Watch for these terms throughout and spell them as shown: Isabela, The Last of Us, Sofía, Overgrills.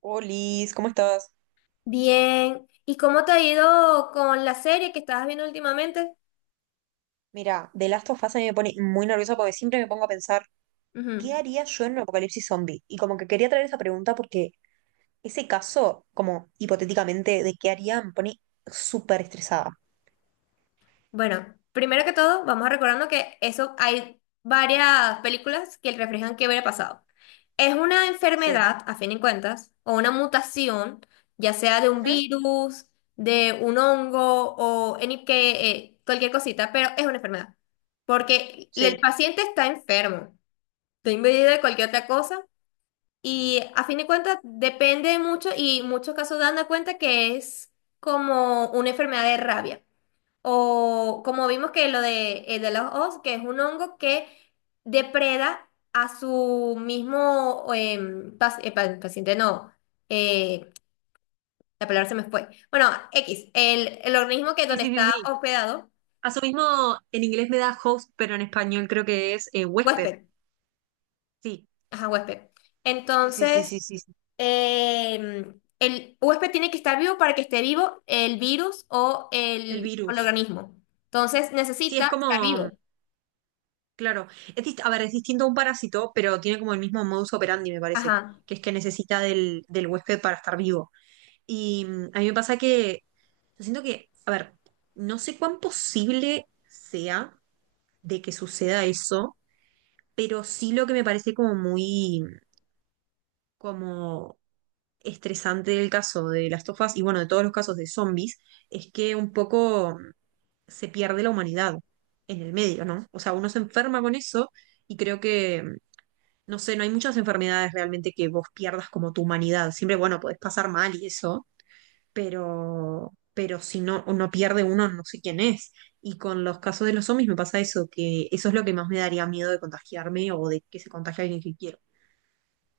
Olis, ¿cómo estás? Bien. ¿Y cómo te ha ido con la serie que estabas viendo últimamente? Mira, The Last of Us a mí me pone muy nerviosa porque siempre me pongo a pensar, ¿qué Ujú. haría yo en un apocalipsis zombie? Y como que quería traer esa pregunta porque ese caso, como hipotéticamente, de qué haría, me pone súper estresada. Bueno, primero que todo, vamos recordando que eso hay varias películas que reflejan qué hubiera pasado. Es una Sí. enfermedad, a fin de cuentas, o una mutación, ya sea de un Ujú. virus, de un hongo o en que, cualquier cosita, pero es una enfermedad. Porque el Sí. paciente está enfermo, está invadido de cualquier otra cosa. Y a fin de cuentas depende mucho y muchos casos dan cuenta que es como una enfermedad de rabia. O como vimos que lo de los os, que es un hongo que depreda a su mismo paciente, no, eh, la palabra se me fue. Bueno, X, el organismo que Sí, donde sí, sí, está sí. hospedado, A su mismo, en inglés me da host, pero en español creo que es huésped. huésped, Sí. ajá, huésped. Sí, sí, sí, Entonces sí, sí, sí. eh, el huésped tiene que estar vivo para que esté vivo el virus o El el virus. organismo. Entonces Sí, es necesita estar como, vivo. claro. A ver, es distinto a un parásito, pero tiene como el mismo modus operandi, me parece, Ajá. que es que necesita del huésped para estar vivo. Y a mí me pasa que yo siento que, a ver, no sé cuán posible sea de que suceda eso, pero sí lo que me parece como muy, como estresante del caso de las tofas y bueno, de todos los casos de zombies, es que un poco se pierde la humanidad en el medio, ¿no? O sea, uno se enferma con eso y creo que no sé, no hay muchas enfermedades realmente que vos pierdas como tu humanidad. Siempre, bueno, podés pasar mal y eso, pero si no, no pierde uno, no sé quién es. Y con los casos de los zombies me pasa eso, que eso es lo que más me daría miedo de contagiarme o de que se contagie alguien que quiero.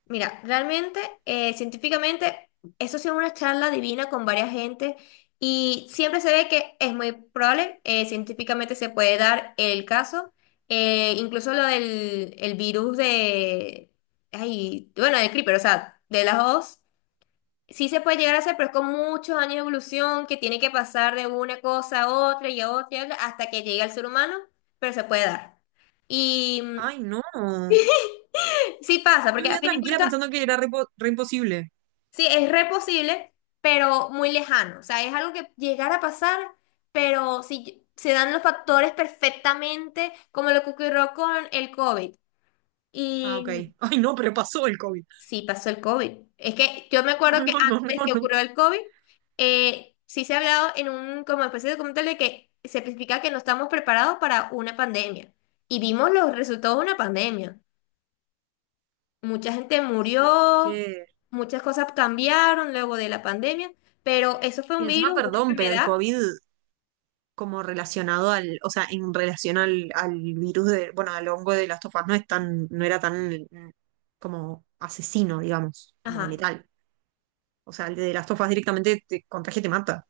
Mira, realmente, científicamente, eso ha sido una charla divina con varias gente y siempre se ve que es muy probable, científicamente se puede dar el caso, incluso lo del el virus de, ay, bueno, del creeper, o sea, de las dos. Sí se puede llegar a hacer, pero es con muchos años de evolución que tiene que pasar de una cosa a otra y a otra y a otra, hasta que llegue al ser humano, pero se puede dar. Y Ay, no. sí pasa, Yo porque a vivía fin de tranquila cuentas, pensando que era re imposible. sí, es re posible, pero muy lejano. O sea, es algo que llegar a pasar, pero si se dan los factores perfectamente, como lo que ocurrió con el COVID. Ah, ok. Y Ay, no, pero pasó el COVID. sí, pasó el COVID. Es que yo me Oh, acuerdo que no, no, no, antes que no. ocurrió el COVID, sí se ha hablado en un como especie de documental de que se especifica que no estamos preparados para una pandemia. Y vimos los resultados de una pandemia. Mucha gente Sí, es murió, que... muchas cosas cambiaron luego de la pandemia, pero eso fue un Y encima, virus, una perdón, pero el enfermedad. COVID como relacionado al, o sea, en relación al virus de, bueno, al hongo de Last of Us no es tan, no era tan como asesino, digamos, como Ajá. letal. O sea, el de Last of Us directamente te contagia y te mata.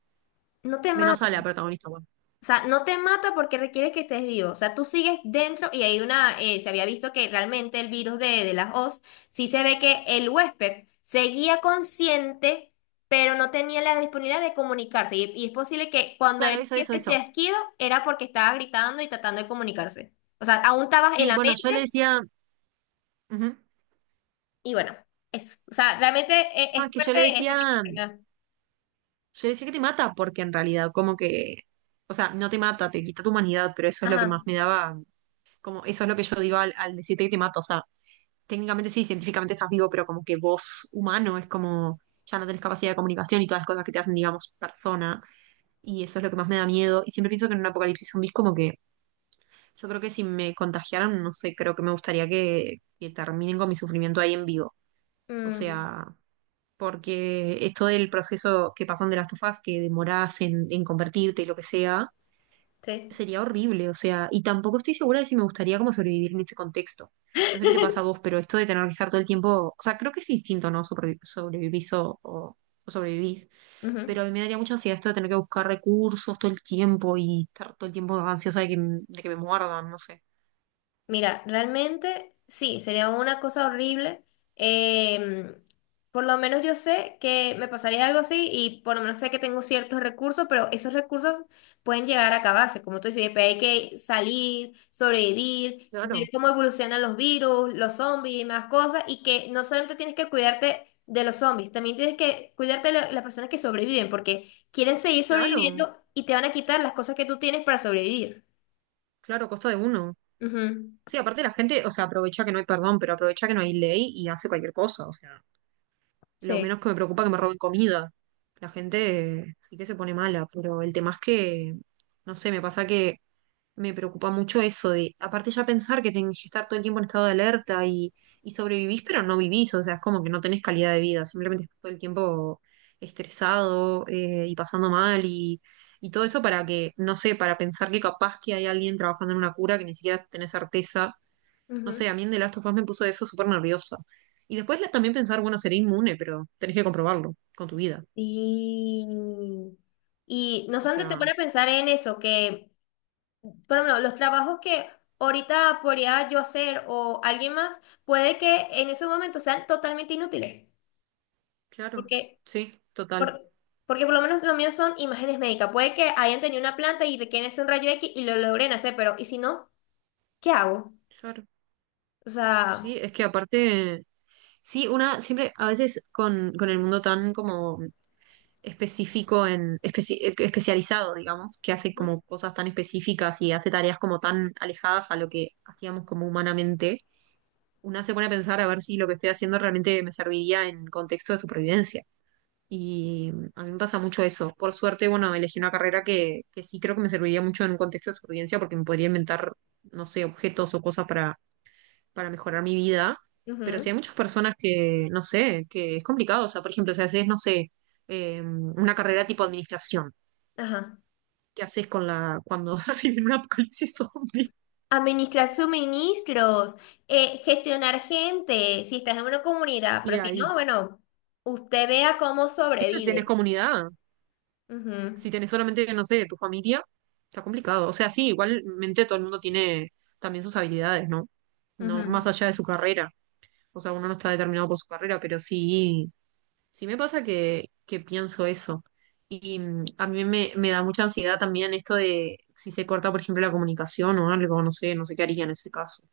No te Menos mata. a la protagonista, bueno. O sea, no te mata porque requiere que estés vivo. O sea, tú sigues dentro y hay una, se había visto que realmente el virus de las Oz, sí se ve que el huésped seguía consciente, pero no tenía la disponibilidad de comunicarse. Y es posible que cuando Claro, él eso, hacía eso, ese eso. chasquido era porque estaba gritando y tratando de comunicarse. O sea, aún estabas en Sí, la bueno, yo le mente decía, ujú. y bueno, eso. O sea, realmente No, es, es es que fuerte este tipo de enfermedad. yo le decía que te mata, porque en realidad como que, o sea, no te mata, te quita tu humanidad, pero eso es lo que más Ajá. me daba, como, eso es lo que yo digo al decirte que te mata, o sea, técnicamente sí, científicamente estás vivo, pero como que vos, humano, es como ya no tenés capacidad de comunicación y todas las cosas que te hacen, digamos, persona. Y eso es lo que más me da miedo. Y siempre pienso que en un apocalipsis zombies como que yo creo que si me contagiaran, no sé, creo que me gustaría que terminen con mi sufrimiento ahí en vivo. O Mm, sea, porque esto del proceso que pasan de las tofas, que demorás en convertirte y lo que sea, sí. sería horrible, o sea, y tampoco estoy segura de si me gustaría como sobrevivir en ese contexto. No sé qué te pasa a vos, pero esto de tener que estar todo el tiempo, o sea, creo que es distinto, ¿no? Sobrevivís o sobrevivís, Ujú. pero a mí me daría mucha ansiedad esto de tener que buscar recursos todo el tiempo y estar todo el tiempo ansiosa de que, de que me muerdan, no sé. Mira, realmente sí, sería una cosa horrible. Em, por lo menos yo sé que me pasaría algo así y por lo menos sé que tengo ciertos recursos, pero esos recursos pueden llegar a acabarse. Como tú dices, después hay que salir, sobrevivir, ver Claro, cómo evolucionan los virus, los zombies y más cosas. Y que no solamente tienes que cuidarte de los zombies, también tienes que cuidarte de las personas que sobreviven, porque quieren seguir claro, sobreviviendo y te van a quitar las cosas que tú tienes para sobrevivir. claro, costa de uno. Ujú. Sí, aparte la gente, o sea, aprovecha que no hay perdón, pero aprovecha que no hay ley y hace cualquier cosa, o sea. Lo Sí. menos que me preocupa que me roben comida. La gente sí que se pone mala, pero el tema es que, no sé, me pasa que me preocupa mucho eso de, aparte ya pensar que tenés que estar todo el tiempo en estado de alerta y sobrevivís, pero no vivís, o sea, es como que no tenés calidad de vida, simplemente estás todo el tiempo estresado y pasando mal y todo eso para que, no sé, para pensar que capaz que hay alguien trabajando en una cura que ni siquiera tenés certeza. No Ujú. sé, a mí en The Last of Us me puso eso súper nerviosa. Y después también pensar, bueno, seré inmune, pero tenés que comprobarlo con tu vida. Sí. Y no O solamente te sea, pone a pensar en eso, que, por ejemplo, los trabajos que ahorita podría yo hacer o alguien más, puede que en ese momento sean totalmente inútiles. claro, Porque, sí, total. por, porque por lo menos los míos son imágenes médicas. Puede que hayan tenido una planta y requieren hacer un rayo X y lo logren hacer, pero ¿y si no? ¿Qué hago? Claro. O sea, Sí, es que aparte, sí, una siempre, a veces con el mundo tan como específico en, especializado, digamos, que hace ujú, como cosas tan específicas y hace tareas como tan alejadas a lo que hacíamos como humanamente, una se pone a pensar a ver si lo que estoy haciendo realmente me serviría en contexto de supervivencia. Y a mí me pasa mucho eso. Por suerte, bueno, elegí una carrera que sí creo que me serviría mucho en un contexto de supervivencia porque me podría inventar, no sé, objetos o cosas para mejorar mi vida. Pero sí ujú, hay muchas personas que, no sé, que es complicado. O sea, por ejemplo, si haces, no sé, una carrera tipo administración, ajá. ¿qué haces con la, cuando se viene un apocalipsis zombie? Administrar suministros, gestionar gente, si estás en una comunidad, pero Sí, si no, ahí. bueno, usted vea cómo Siempre si tenés sobrevive. comunidad. Ujú, Si tenés solamente, no sé, tu familia, está complicado. O sea, sí, igualmente todo el mundo tiene también sus habilidades, ¿no? No, más ujú. allá de su carrera. O sea, uno no está determinado por su carrera, pero sí, sí me pasa que pienso eso. Y a mí me, me da mucha ansiedad también esto de si se corta, por ejemplo, la comunicación o algo, no sé, no sé qué haría en ese caso.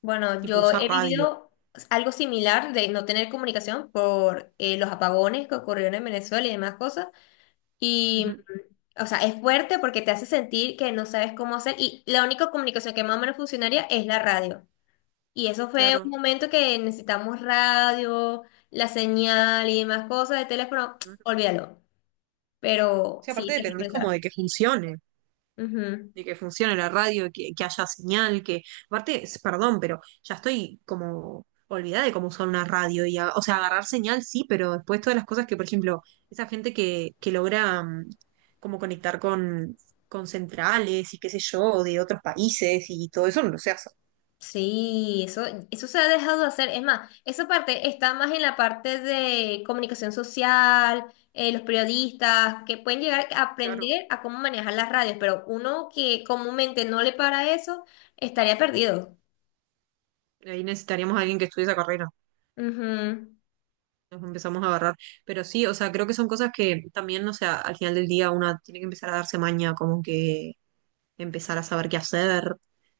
Bueno, Tipo, yo usar he radio. vivido algo similar de no tener comunicación por los apagones que ocurrieron en Venezuela y demás cosas. Y Ujú, o sea, es fuerte porque te hace sentir que no sabes cómo hacer y la única comunicación que más o menos funcionaría es la radio. Y eso fue un claro. momento que necesitamos radio, la señal y demás cosas de teléfono, O olvídalo. Pero sea, aparte sí, te hace dependés como pensar. de que funcione. Ujú. De que funcione la radio, que haya señal, que aparte, perdón, pero ya estoy como olvidada de cómo usar una radio y, o sea, agarrar señal sí, pero después todas las cosas que, por ejemplo, esa gente que logra como conectar con centrales y qué sé yo, de otros países y todo eso no se hace. Sí, eso se ha dejado de hacer. Es más, esa parte está más en la parte de comunicación social, los periodistas, que pueden llegar a Claro. aprender a cómo manejar las radios, pero uno que comúnmente no le para eso, estaría perdido. Ahí necesitaríamos a alguien que estudie esa carrera. Ujú. Nos empezamos a agarrar. Pero sí, o sea, creo que son cosas que también, o sea, al final del día una tiene que empezar a darse maña, como que empezar a saber qué hacer.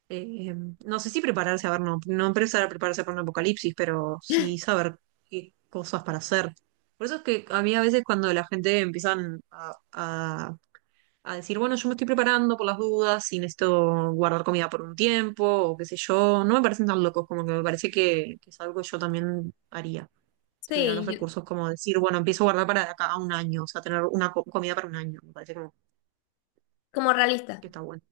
Eh, no sé si prepararse, a ver, no, no empezar a prepararse para un apocalipsis, pero sí saber qué cosas para hacer. Por eso es que a mí a veces cuando la gente empiezan a decir, bueno, yo me estoy preparando por las dudas y necesito guardar comida por un tiempo o qué sé yo, no me parecen tan locos, como que me parece que es algo que yo también haría. Si tuviera los Sí, yo, recursos, como decir, bueno, empiezo a guardar para de acá a un año, o sea, tener una comida para un año, me parece como como realista. que está bueno.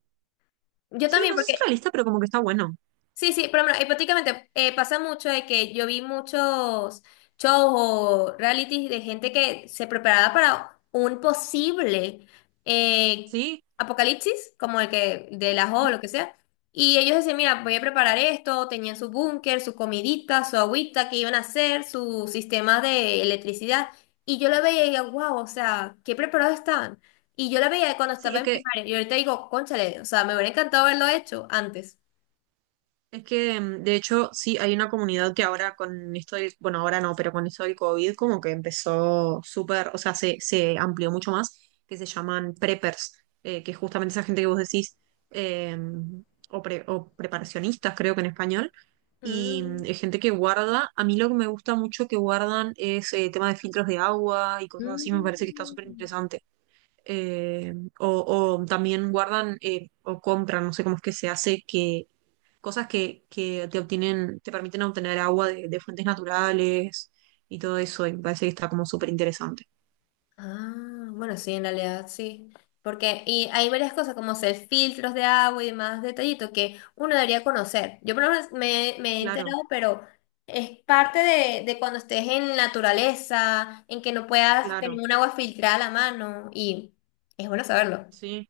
Yo Sí, también, no sé porque si realista, pero como que está bueno. sí, sí, pero bueno, hipotéticamente pasa mucho de que yo vi muchos shows o realities de gente que se preparaba para un posible eh, Sí, apocalipsis, como el que de las o ujú. lo que sea, y ellos decían, mira, voy a preparar esto, tenían su búnker, su comidita, su agüita que iban a hacer, su sistema de electricidad, y yo lo veía y digo, wow, o sea, qué preparados estaban. Y yo la veía cuando Sí, estaba en primaria, y ahorita digo, cónchale, o sea, me hubiera encantado haberlo hecho antes. es que de hecho sí hay una comunidad que ahora con esto del, bueno, ahora no, pero con esto del COVID como que empezó súper, o sea, se amplió mucho más, que se llaman preppers, que es justamente esa gente que vos decís, eh, o, o preparacionistas creo que en español, y Mm. Es gente que guarda, a mí lo que me gusta mucho que guardan es tema de filtros de agua y cosas así, me parece que está súper Mm. interesante. eh, o, o también guardan o compran, no sé cómo es que se hace, que cosas que te obtienen, te permiten obtener agua de fuentes naturales y todo eso, y me parece que está como súper interesante. Ah, bueno, sí, en realidad sí. Porque y hay varias cosas como hacer filtros de agua y más detallitos que uno debería conocer. Yo por lo menos me he Claro, enterado, pero es parte de cuando estés en naturaleza, en que no puedas tener claro, un agua filtrada a la mano y es bueno saberlo. sí.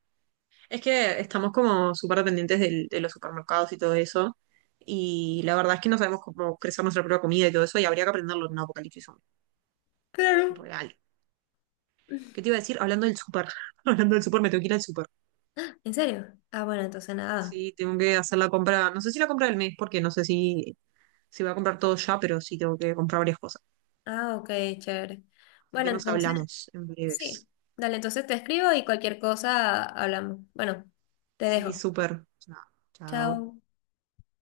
Es que estamos como súper dependientes de los supermercados y todo eso, y la verdad es que no sabemos cómo crecer nuestra propia comida y todo eso, y habría que aprenderlo en un apocalipsis zombie, Claro. real. ¿Qué te iba a decir? Hablando del súper, hablando del súper, me tengo que ir al súper. ¿En serio? Ah, bueno, entonces nada. Sí, tengo que hacer la compra, no sé si la compra del mes, porque no sé si, si voy a comprar todo ya, pero sí tengo que comprar varias cosas. Ah, ok, chévere. Así Bueno, que nos entonces hablamos en sí. breves. Dale, entonces te escribo y cualquier cosa hablamos. Bueno, te Sí, dejo. súper. Chao. Chao. Chao.